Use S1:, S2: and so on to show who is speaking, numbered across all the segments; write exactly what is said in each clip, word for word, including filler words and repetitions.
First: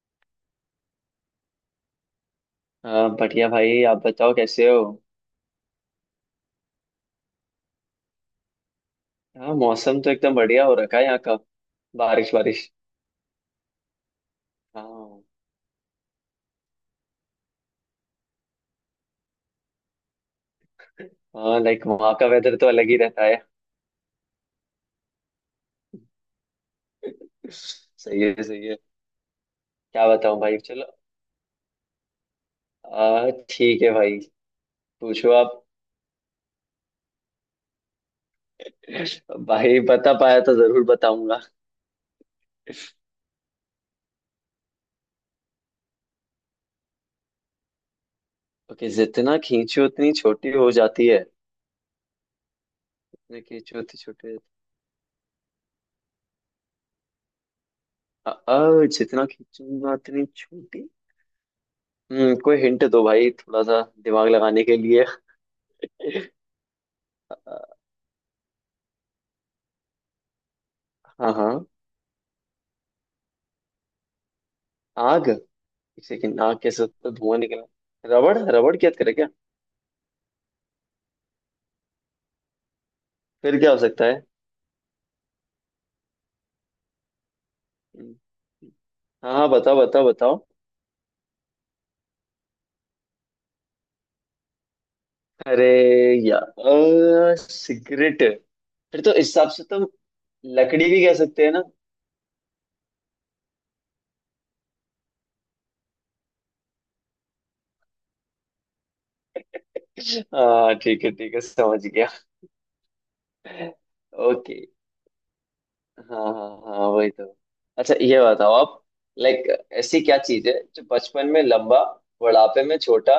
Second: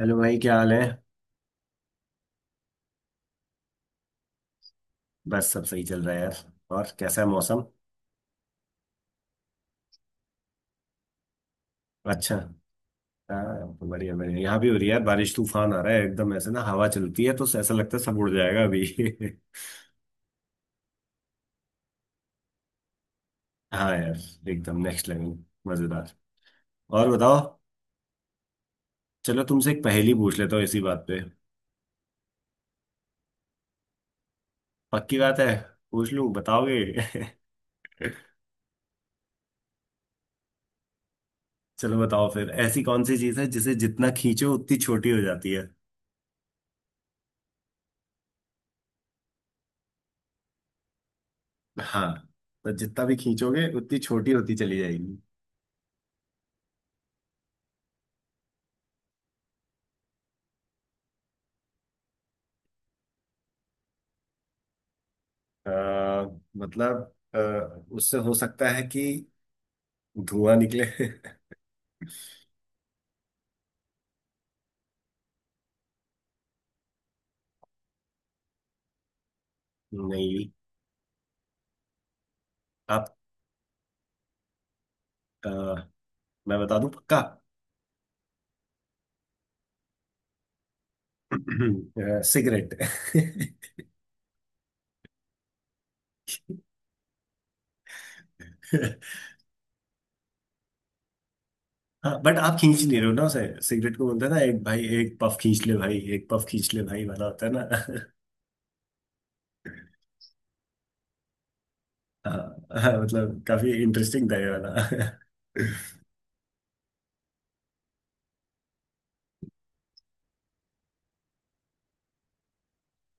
S1: Hello भाई, क्या हाल है।
S2: हाँ, बढ़िया भाई। आप बताओ कैसे हो?
S1: बस सब सही चल रहा है यार। और कैसा है मौसम।
S2: हाँ, मौसम तो एकदम बढ़िया हो रखा है यहाँ का। बारिश
S1: अच्छा।
S2: बारिश।
S1: हाँ तो बढ़िया बढ़िया, यहाँ भी हो रही है यार
S2: हाँ।
S1: बारिश। तूफान आ रहा है, एकदम ऐसे ना, हवा चलती है तो ऐसा लगता है सब उड़ जाएगा अभी।
S2: हाँ, लाइक वहाँ का वेदर तो अलग ही रहता है।
S1: हाँ यार, एकदम नेक्स्ट लेवल। मजेदार। और बताओ।
S2: सही है सही है।
S1: चलो, तुमसे एक
S2: क्या
S1: पहेली पूछ
S2: बताऊँ
S1: लेता
S2: भाई।
S1: हूँ इसी
S2: चलो।
S1: बात पे।
S2: आ, ठीक है भाई।
S1: पक्की
S2: पूछो
S1: बात है।
S2: आप।
S1: पूछ लूँ, बताओगे।
S2: भाई, बता पाया तो जरूर बताऊंगा।
S1: चलो बताओ फिर, ऐसी कौन सी चीज़ है जिसे जितना खींचो उतनी छोटी हो जाती है।
S2: ओके। जितना खींचो उतनी छोटी हो जाती है।
S1: हाँ। तो जितना भी
S2: जितना
S1: खींचोगे
S2: खींचो
S1: उतनी
S2: उतनी
S1: छोटी
S2: छोटी।
S1: होती चली जाएगी।
S2: आ, आ, जितना खींचूंगा उतनी छोटी। हम्म कोई हिंट दो भाई, थोड़ा सा दिमाग लगाने के लिए।
S1: अ, मतलब। अ,
S2: आ,
S1: उससे हो सकता है कि धुआं निकले।
S2: हाँ हाँ। आग। किसी की नाक के से तो धुआं निकला। रबड़ रबड़ की याद करे क्या?
S1: नहीं। आप।
S2: फिर क्या हो सकता है?
S1: अ, मैं बता दूं पक्का।
S2: हम्म, हाँ हाँ, बताओ बताओ बताओ।
S1: अ, सिगरेट।
S2: अरे यार, सिगरेट। फिर तो इस हिसाब से तो। लकड़ी भी कह सकते हैं ना।
S1: हाँ, बट आप खींच नहीं रहे हो ना उसे। सिगरेट को बोलते हैं ना, एक भाई एक पफ खींच ले भाई, एक पफ खींच ले भाई, वाला होता है ना।
S2: हाँ ठीक है ठीक है, समझ गया।
S1: हाँ। हाँ, मतलब काफी इंटरेस्टिंग था ये
S2: ओके।
S1: वाला।
S2: हाँ हाँ। हाँ वही तो। अच्छा, ये बताओ आप। लाइक। ऐसी क्या चीज है जो बचपन में लंबा, बुढ़ापे में छोटा,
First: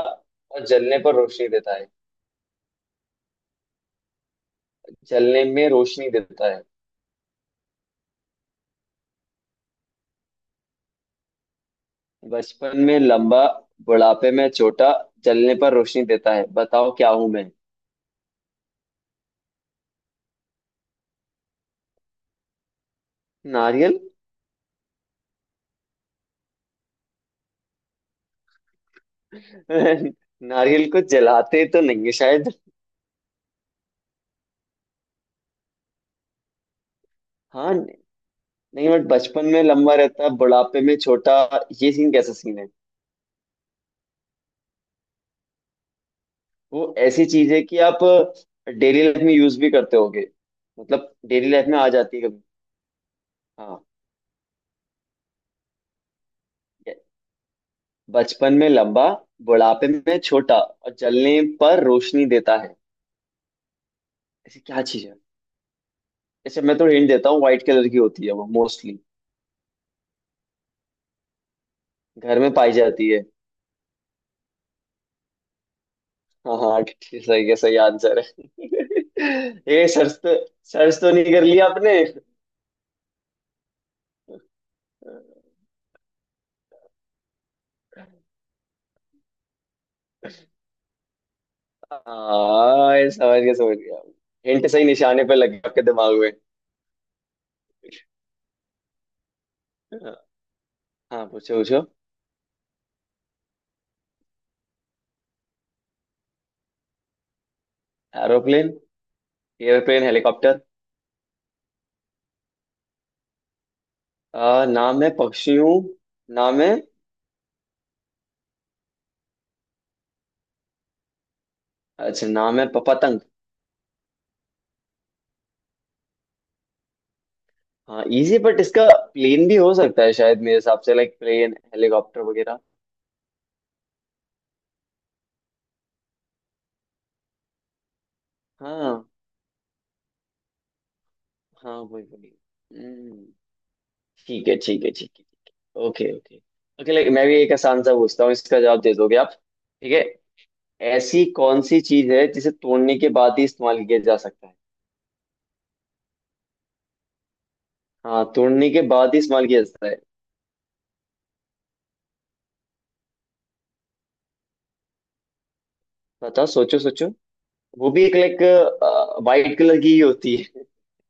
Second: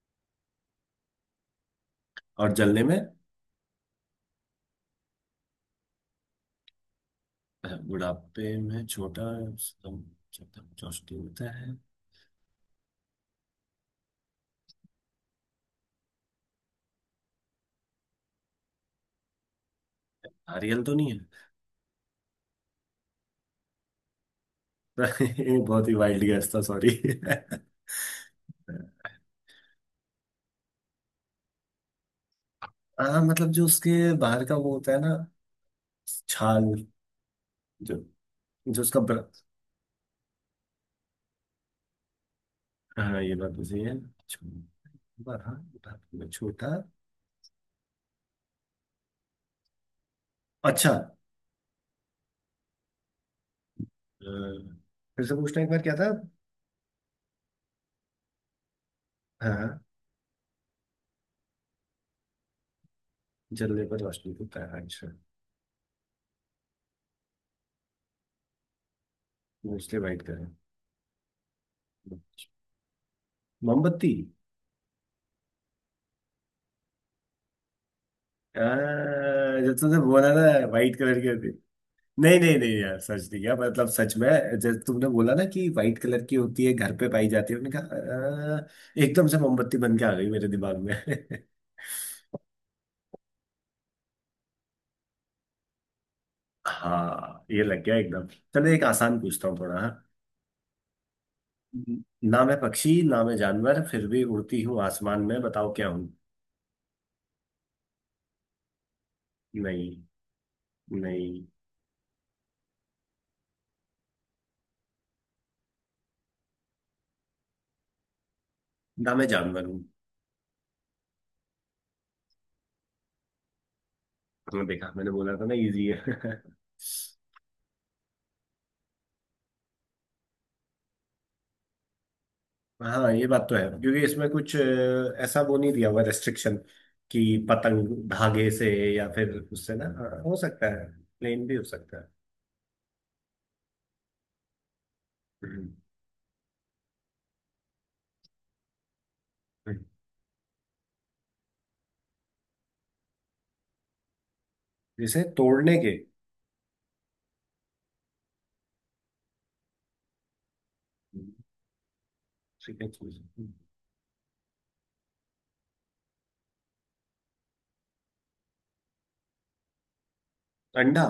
S2: और जलने पर रोशनी देता है?
S1: और जलने में।
S2: जलने में रोशनी देता है।
S1: बुढ़ापे में छोटा। सम- सम- चौष्टी होता है।
S2: बचपन में लंबा, बुढ़ापे में छोटा, जलने पर रोशनी देता है। बताओ क्या हूं मैं?
S1: नारियल तो नहीं है।
S2: नारियल?
S1: ये बहुत ही वाइल्ड गेस था, सॉरी।
S2: नारियल को जलाते तो नहीं है शायद।
S1: हाँ मतलब जो उसके बाहर का वो होता है ना, छाल।
S2: हाँ।
S1: जो जो
S2: नहीं,
S1: उसका
S2: बट
S1: ब्र...
S2: बचपन में लंबा रहता है बुढ़ापे में छोटा। ये सीन कैसा सीन है?
S1: हाँ, ये बात तो सही है। छो- बड़ा। बड़ा- छोटा।
S2: वो ऐसी चीज है कि आप डेली लाइफ में यूज भी करते होगे।
S1: अच्छा।
S2: मतलब डेली लाइफ में आ जाती है कभी। हाँ।
S1: अ, फिर से पूछना एक बार क्या था।
S2: ये- बचपन में लंबा,
S1: हाँ हाँ।
S2: बुढ़ापे में छोटा और जलने पर रोशनी देता है।
S1: जलने पर रोशनी
S2: ऐसी
S1: होता है। हाँ,
S2: क्या चीज
S1: अच्छा।
S2: है? जैसे मैं तो हिंट देता हूँ, व्हाइट कलर की होती है वो मोस्टली।
S1: Mostly white colour.
S2: घर में पाई जाती है।
S1: मोमबत्ती।
S2: हाँ हाँ ठीक- सही है, सही आंसर है।
S1: अ, जब
S2: ये
S1: तुमने
S2: सर्च
S1: बोला
S2: तो।
S1: ना, वाइट
S2: सर्च तो
S1: कलर की
S2: नहीं कर
S1: होती।
S2: लिया आपने?
S1: नहीं नहीं नहीं यार, सच नहीं यार, मतलब सच में, जैसे तुमने बोला ना कि व्हाइट कलर की होती है, घर पे पाई जाती है, मैंने कहा, "अ, एकदम से मोमबत्ती बन के आ गई मेरे दिमाग में।
S2: हाँ, ये समझ गया समझ गया। हिंट सही निशाने पे लग गया आपके दिमाग में।
S1: हाँ, ये लग गया एकदम। चलो एक आसान पूछता हूँ थोड़ा, हाँ।
S2: हाँ, पूछो पूछो।
S1: हम्म। ना मैं पक्षी, ना मैं जानवर, फिर भी उड़ती हूँ आसमान में, बताओ क्या हूँ।
S2: एरोप्लेन।
S1: नहीं।
S2: Airplane, helicopter.
S1: नहीं।
S2: आ, नाम है पक्षियों। नाम है।
S1: ना मैं जानवर हूँ।
S2: अच्छा नाम है, प- पतंग।
S1: हाँ, देखा, मैंने बोला था ना इजी है।
S2: हाँ इजी बट इसका। प्लेन भी हो सकता है शायद मेरे हिसाब से, लाइक प्लेन हेलीकॉप्टर वगैरह।
S1: हाँ, ये बात तो है क्योंकि इसमें कुछ अ, ऐसा वो नहीं दिया हुआ रेस्ट्रिक्शन कि पतंग धागे से, या
S2: हाँ
S1: फिर उससे ना, हाँ, हो सकता है, प्लेन भी हो
S2: हाँ,
S1: सकता
S2: वही
S1: है।
S2: वही। हम्म, ठीक है ठीक है ठीक है ठीक
S1: हम्म।
S2: है। Okay okay. ओके, लाइक मैं भी एक आसान सा पूछता हूँ, इसका जवाब दे दोगे आप?
S1: हम्म।
S2: ठीक है। ऐसी कौन सी चीज है जिसे तोड़ने के बाद ही इस्तेमाल किया जा सकता है?
S1: जैसे तोड़ने के।
S2: हाँ, तोड़ने के बाद ही इस्तेमाल किया जाता है।
S1: ठीक है चीज।
S2: बताओ, सोचो सोचो। वो भी एक लाइक। वाइट कलर की ही होती है।
S1: अंडा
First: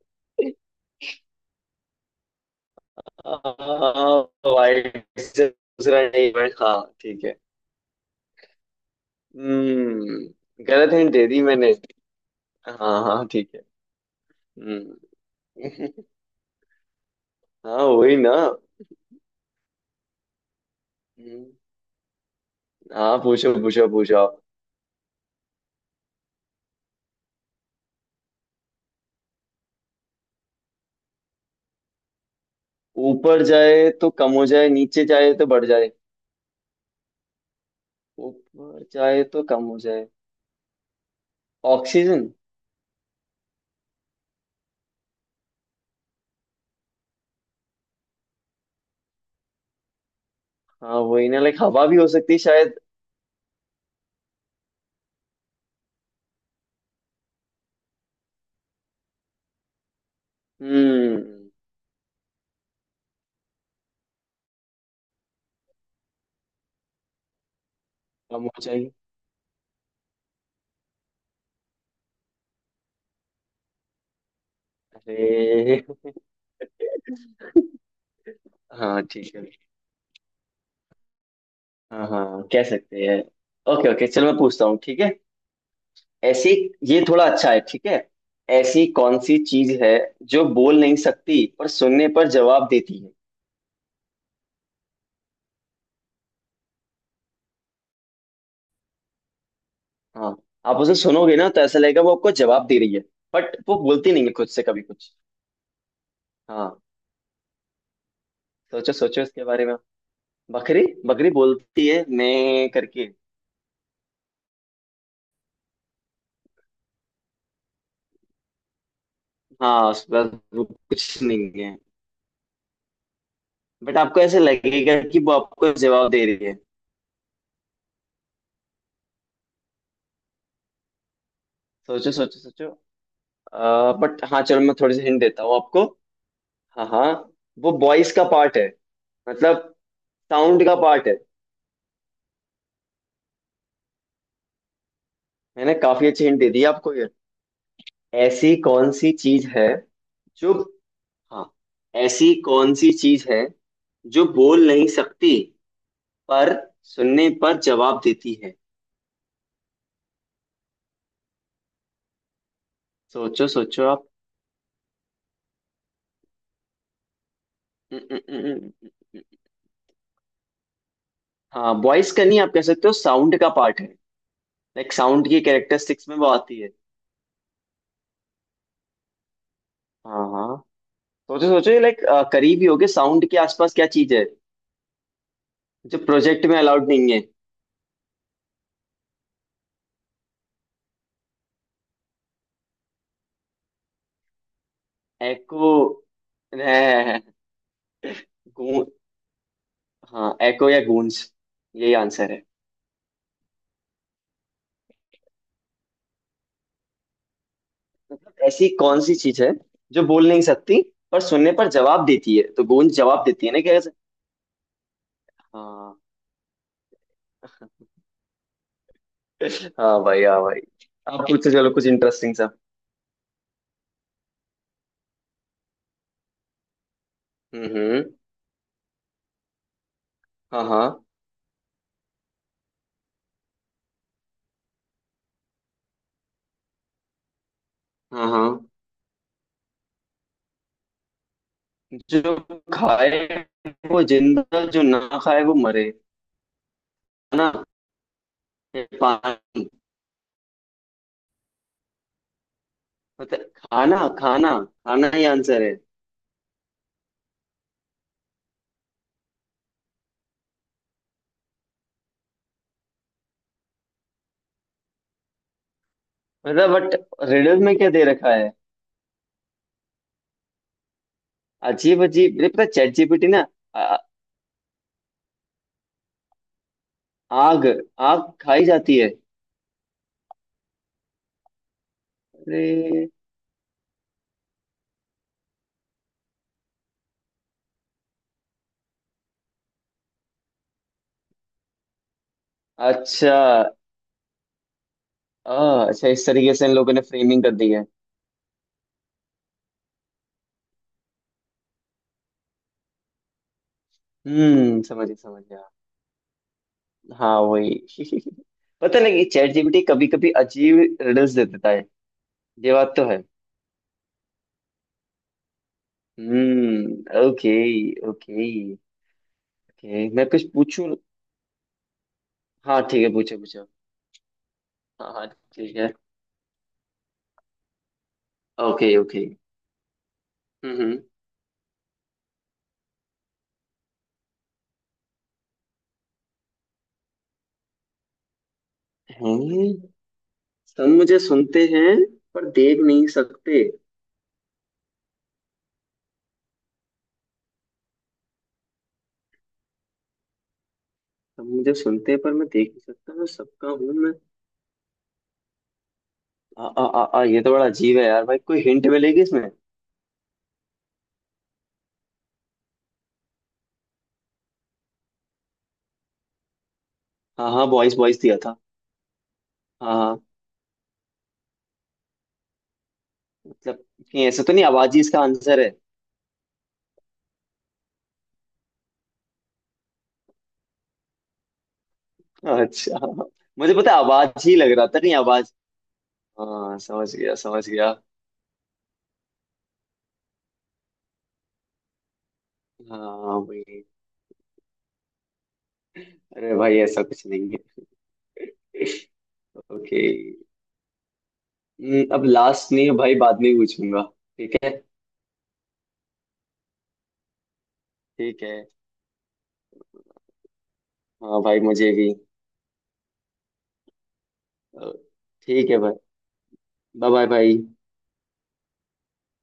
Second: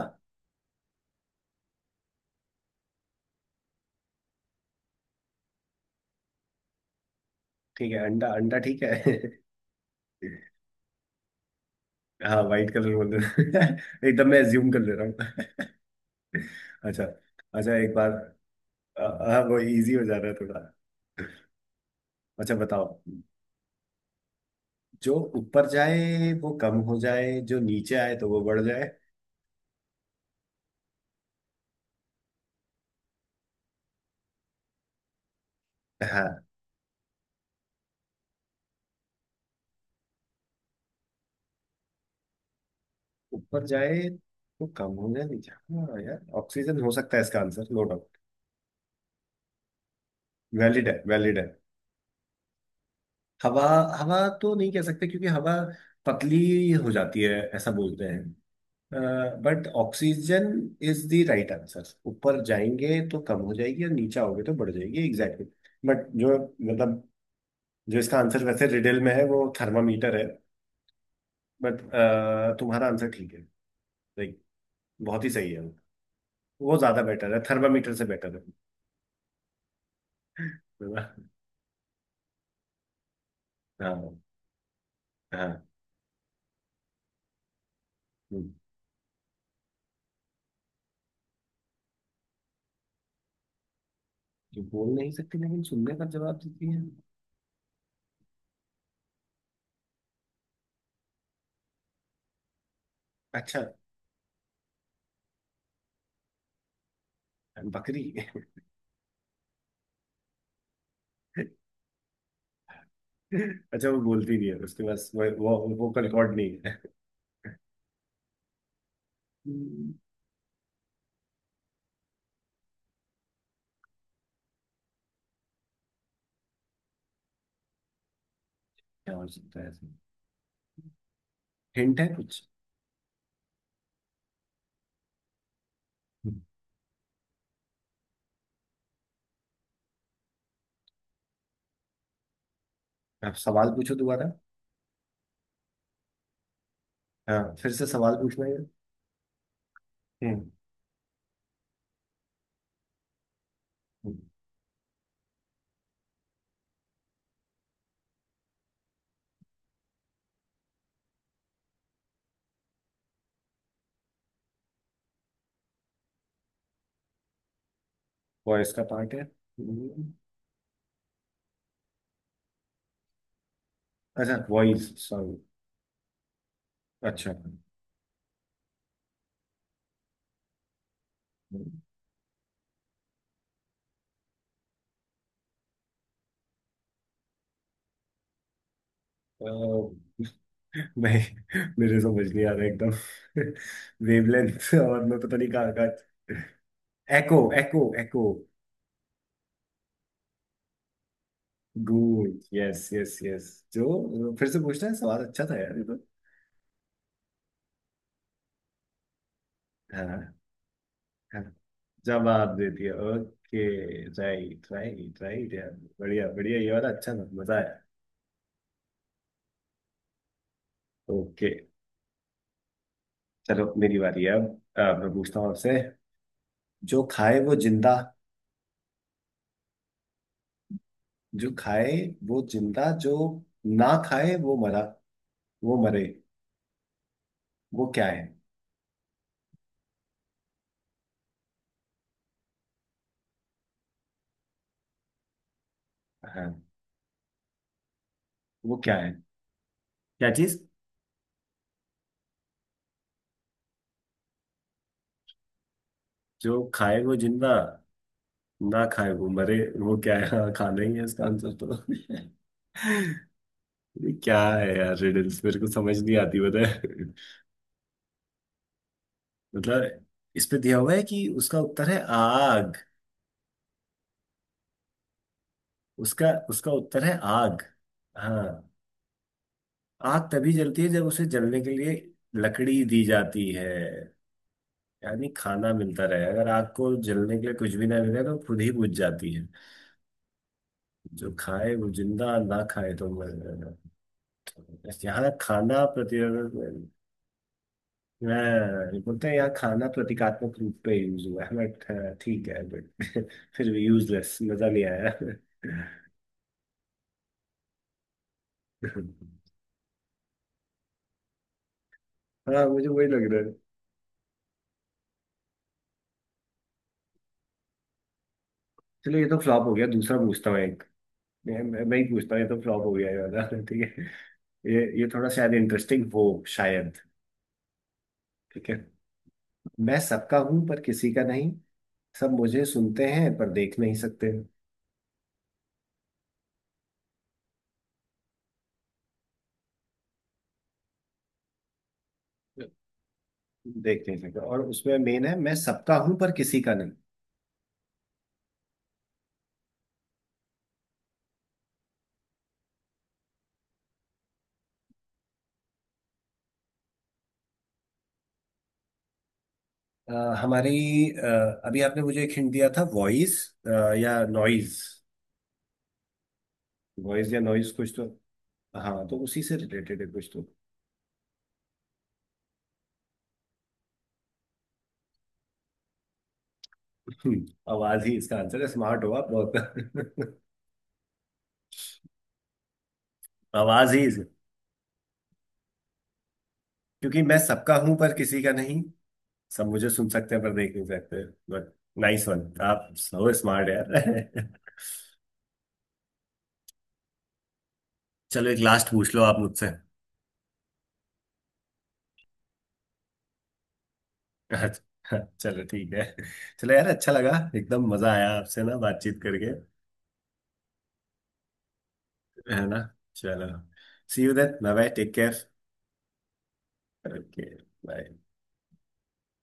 S2: वाइट से दूसरा नहीं है, हाँ। ठीक है।
S1: ठीक है। अंडा अंडा ठीक है।
S2: हम्म गलत हिंट दे दी मैंने।
S1: हाँ, वाइट
S2: हाँ
S1: कलर बोल
S2: हाँ
S1: रहे
S2: ठीक है।
S1: हो। एकदम मैं एज्यूम कर ले रहा
S2: हम्म।
S1: हूँ। अच्छा। अच्छा
S2: हाँ
S1: एक बार।
S2: वही ना।
S1: अ, हाँ, वो इजी हो जा रहा है थोड़ा।
S2: हम्म।
S1: अच्छा बताओ।
S2: हाँ, पूछो पूछो पूछो आप।
S1: जो ऊपर जाए वो कम हो जाए, जो नीचे आए तो वो बढ़ जाए।
S2: ऊपर जाए तो कम हो जाए, नीचे जाए तो बढ़ जाए।
S1: हाँ।
S2: ऊपर जाए तो कम हो जाए। ऑक्सीजन।
S1: ऊपर जाए तो कम हो जाए नीचे, हाँ यार, ऑक्सीजन हो सकता है इसका आंसर, नो डाउट। वैलिड
S2: हाँ
S1: है,
S2: वही
S1: वैलिड
S2: ना,
S1: है।
S2: लाइक हवा भी हो सकती है शायद।
S1: हवा। हवा तो नहीं कह सकते क्योंकि हवा पतली हो जाती है ऐसा बोलते हैं, but oxygen is the
S2: hmm.
S1: Right answer. ऊपर जाएंगे तो कम हो जाएगी और नीचे आओगे तो बढ़ जाएगी, एग्जैक्टली। बट जो, मतलब जो इसका आंसर
S2: कम हो
S1: वैसे
S2: जाए।
S1: रिडल में है वो थर्मामीटर है। बट तुम्हारा आंसर ठीक है, लाइक, बहुत ही सही है, वो
S2: अरे।
S1: वो ज्यादा बेटर है, थर्मामीटर से बेटर
S2: हाँ, ठीक है।
S1: है।
S2: हाँ हाँ, कह सकते हैं। ओके ओके,
S1: हाँ
S2: चलो मैं पूछता हूँ, ठीक है।
S1: हाँ।
S2: ऐसी। ये थोड़ा अच्छा है, ठीक है।
S1: हम्म।
S2: ऐसी कौन सी चीज है जो बोल नहीं सकती पर सुनने पर जवाब देती है?
S1: जो बोल नहीं सकती लेकिन सुनने का जवाब देती है।
S2: हाँ। आप उसे सुनोगे ना तो ऐसा लगेगा वो आपको जवाब दे रही है। बट
S1: अच्छा।
S2: वो बोलती नहीं है खुद से कभी कुछ। हाँ।
S1: बकरी।
S2: सोचो सोचो इसके बारे में। बकरी बकरी बोलती है मैं करके।
S1: अच्छा, वो बोलती नहीं है, उसके पास वो वो वोकल रिकॉर्ड नहीं है।
S2: हाँ,
S1: हम्म।
S2: उस बस वो कुछ नहीं है। बट आपको ऐसे लगेगा कि वो आपको जवाब दे रही है।
S1: क्या हो सकता है ऐसे, हिंट है
S2: सोचो सोचो
S1: कुछ।
S2: सोचो। आ, बट हाँ, चलो मैं थोड़ी सी हिंट देता हूँ आपको।
S1: हम्म,
S2: हाँ हाँ। वो वॉइस का पार्ट है। मतलब साउंड का पार्ट है।
S1: आप सवाल पूछो दोबारा।
S2: मैंने काफी अच्छी हिंट दे दी आपको ये।
S1: हाँ, फिर से सवाल पूछना
S2: ऐसी
S1: है।
S2: कौन सी चीज है
S1: हम्म
S2: जो। हाँ। ऐसी कौन सी चीज है जो बोल नहीं सकती पर सुनने पर जवाब देती है? सोचो सोचो आप। उम, उम, उम,
S1: वॉइस का
S2: उम,
S1: पार्ट
S2: उम,
S1: है।
S2: उम।
S1: हम्म।
S2: हाँ, वॉइस का नहीं, आप कह सकते हो साउंड का पार्ट है।
S1: अच्छा, वॉइस
S2: लाइक साउंड
S1: सॉरी।
S2: की कैरेक्टरिस्टिक्स में वो आती है।
S1: अच्छा। हम्म।
S2: हाँ हाँ। सोचो सोचो, ये लाइक। करीब ही होगे साउंड के आसपास, क्या चीज है जो प्रोजेक्ट में अलाउड नहीं है?
S1: अ, नहीं। मेरे समझ नहीं आ रहा एकदम। वेवलेंथ और मैं पता नहीं
S2: एको
S1: कहाँ कहाँ।
S2: है।
S1: एको एको एको।
S2: गूं। हाँ, एको या गूंज। यही आंसर
S1: गुड,
S2: है।
S1: Yes yes yes. जो फिर से पूछना है सवाल, अच्छा था यार ये तो।
S2: ऐसी कौन सी चीज है जो
S1: हाँ
S2: बोल नहीं सकती पर
S1: हाँ।
S2: सुनने पर जवाब देती है?
S1: जवाब
S2: तो
S1: दे
S2: गूंज
S1: दिया,
S2: जवाब देती है ना,
S1: ओके।
S2: क्या ऐसे?
S1: राइट राइट राइट यार।
S2: हाँ।
S1: बढ़िया बढ़िया, ये वाला अच्छा था, मजा आया।
S2: हाँ भाई हाँ भाई। आप
S1: ओके।
S2: पूछो, चलो कुछ इंटरेस्टिंग सा।
S1: चलो, मेरी बारी है, अब अब मैं पूछता हूँ आपसे। जो खाए वो जिंदा।
S2: हम्म। हाँ हाँ।
S1: जो खाए वो जिंदा, जो ना खाए वो मरा, वो मरे, वो क्या है।
S2: हाँ हाँ। जो खाए वो जिंदा, जो ना खाए वो मरे।
S1: हाँ।
S2: खाना
S1: वो
S2: या
S1: क्या है।
S2: पानी।
S1: क्या चीज।
S2: मतलब खाना खाना। खाना ही आंसर है।
S1: जो खाए वो जिंदा, ना खाए वो मरे, वो क्या है। हाँ, खाना ही है इसका आंसर तो। ये क्या है यार, रिडल्स मेरे को समझ नहीं आती, पता
S2: मतलब बट।
S1: है।
S2: रिडल में क्या दे रखा है?
S1: मतलब इस पे दिया हुआ है कि उसका उत्तर है
S2: अजीब अजीब ये, पता,
S1: आग।
S2: चैट जीपीटी ना। आ-
S1: उसका उसका उत्तर है आग।
S2: आग। आग खाई
S1: हाँ।
S2: जाती है।
S1: आग तभी जलती है जब उसे जलने के लिए लकड़ी दी
S2: अरे।
S1: जाती है। यानी खाना मिलता रहे, अगर आग को जलने के लिए कुछ भी ना मिले तो खुद ही बुझ जाती है। जो खाए वो जिंदा, ना खाए तो मर
S2: अच्छा।
S1: जाएगा। यहाँ खाना
S2: आ, अच्छा, इस तरीके से
S1: प्रतियोगिता,
S2: इन लोगों ने फ्रेमिंग कर दी है।
S1: मैं बोलते हैं यार, खाना प्रतीकात्मक रूप पे यूज हुआ है, बट ठीक है, बट फिर भी यूजलेस, मजा
S2: हम्म
S1: नहीं
S2: समझ
S1: आया।
S2: गया समझ गया। हाँ वही। पता लगे चैट जीपीटी कभी कभी अजीब रिडल्स दे देता है।
S1: हाँ,
S2: ये
S1: मुझे
S2: बात
S1: वही
S2: तो है।
S1: लग रहा है।
S2: Hmm, okay. ओके।
S1: चलो ये तो फ्लॉप हो गया,
S2: ओके
S1: दूसरा
S2: मैं कुछ
S1: पूछता हूँ एक।
S2: पूछूं?
S1: मैं मैं मैं ही पूछता हूँ, ये तो
S2: हाँ
S1: फ्लॉप हो
S2: ठीक
S1: गया
S2: है,
S1: ये
S2: पूछो
S1: वाला।
S2: पूछो।
S1: ठीक है। ये ये
S2: हाँ हाँ,
S1: थोड़ा शायद
S2: ठीक है।
S1: इंटरेस्टिंग हो, शायद। ठीक है।
S2: Okay okay.
S1: मैं सबका हूँ पर
S2: हम्म हम्म।
S1: किसी का नहीं। सब मुझे सुनते हैं पर देख नहीं सकते,
S2: हैं? सब मुझे सुनते हैं पर देख नहीं सकते।
S1: देख नहीं सकते, और उसमें मेन है, मैं सबका हूँ पर किसी का नहीं।
S2: सब मुझे सुनते हैं पर मैं देख नहीं सकता, मैं सबका हूँ मैं। आ, आ, आ, आ, ये तो बड़ा अजीब है यार भाई, कोई हिंट मिलेगी इसमें?
S1: अ, हमारी, अ, अभी आपने मुझे एक हिंट दिया था, वॉइस या नॉइज, वॉइस या
S2: हाँ हाँ,
S1: नॉइज कुछ
S2: बॉयज
S1: तो।
S2: बॉयज दिया था।
S1: हाँ, तो उसी से
S2: हाँ
S1: रिलेटेड है
S2: हाँ।
S1: कुछ तो।
S2: मतलब। नहीं, ऐसा तो नहीं, आवाज ही इसका आंसर है।
S1: हम्म, आवाज ही इसका आंसर है, स्मार्ट हो आप बहुत।
S2: अच्छा। मुझे पता
S1: आवाज
S2: है,
S1: ही इस-
S2: आवाज ही लग रहा था, नहीं आवाज। हाँ, समझ
S1: क्योंकि
S2: गया
S1: मैं
S2: समझ
S1: सबका
S2: गया।
S1: हूं पर किसी का नहीं, सब मुझे सुन सकते हैं पर देख नहीं सकते, बट नाइस वन, आप सो
S2: हाँ
S1: स्मार्ट
S2: वही।
S1: यार।
S2: अरे भाई, ऐसा कुछ नहीं है।
S1: चलो एक लास्ट पूछ लो आप मुझसे।
S2: ओके। हम्म, अब लास्ट नहीं है भाई, बाद में पूछूंगा। ठीक है।
S1: अच्छा चलो, ठीक है। चलो यार, अच्छा लगा। एकदम मजा आया
S2: ठीक है।
S1: आपसे ना बातचीत करके।
S2: हाँ भाई, मुझे भी।
S1: है ना। चलो। See you then, bye bye,
S2: अ,
S1: टेक केयर।
S2: ठीक है भाई। Bye bye
S1: okay.
S2: भाई।
S1: बाय।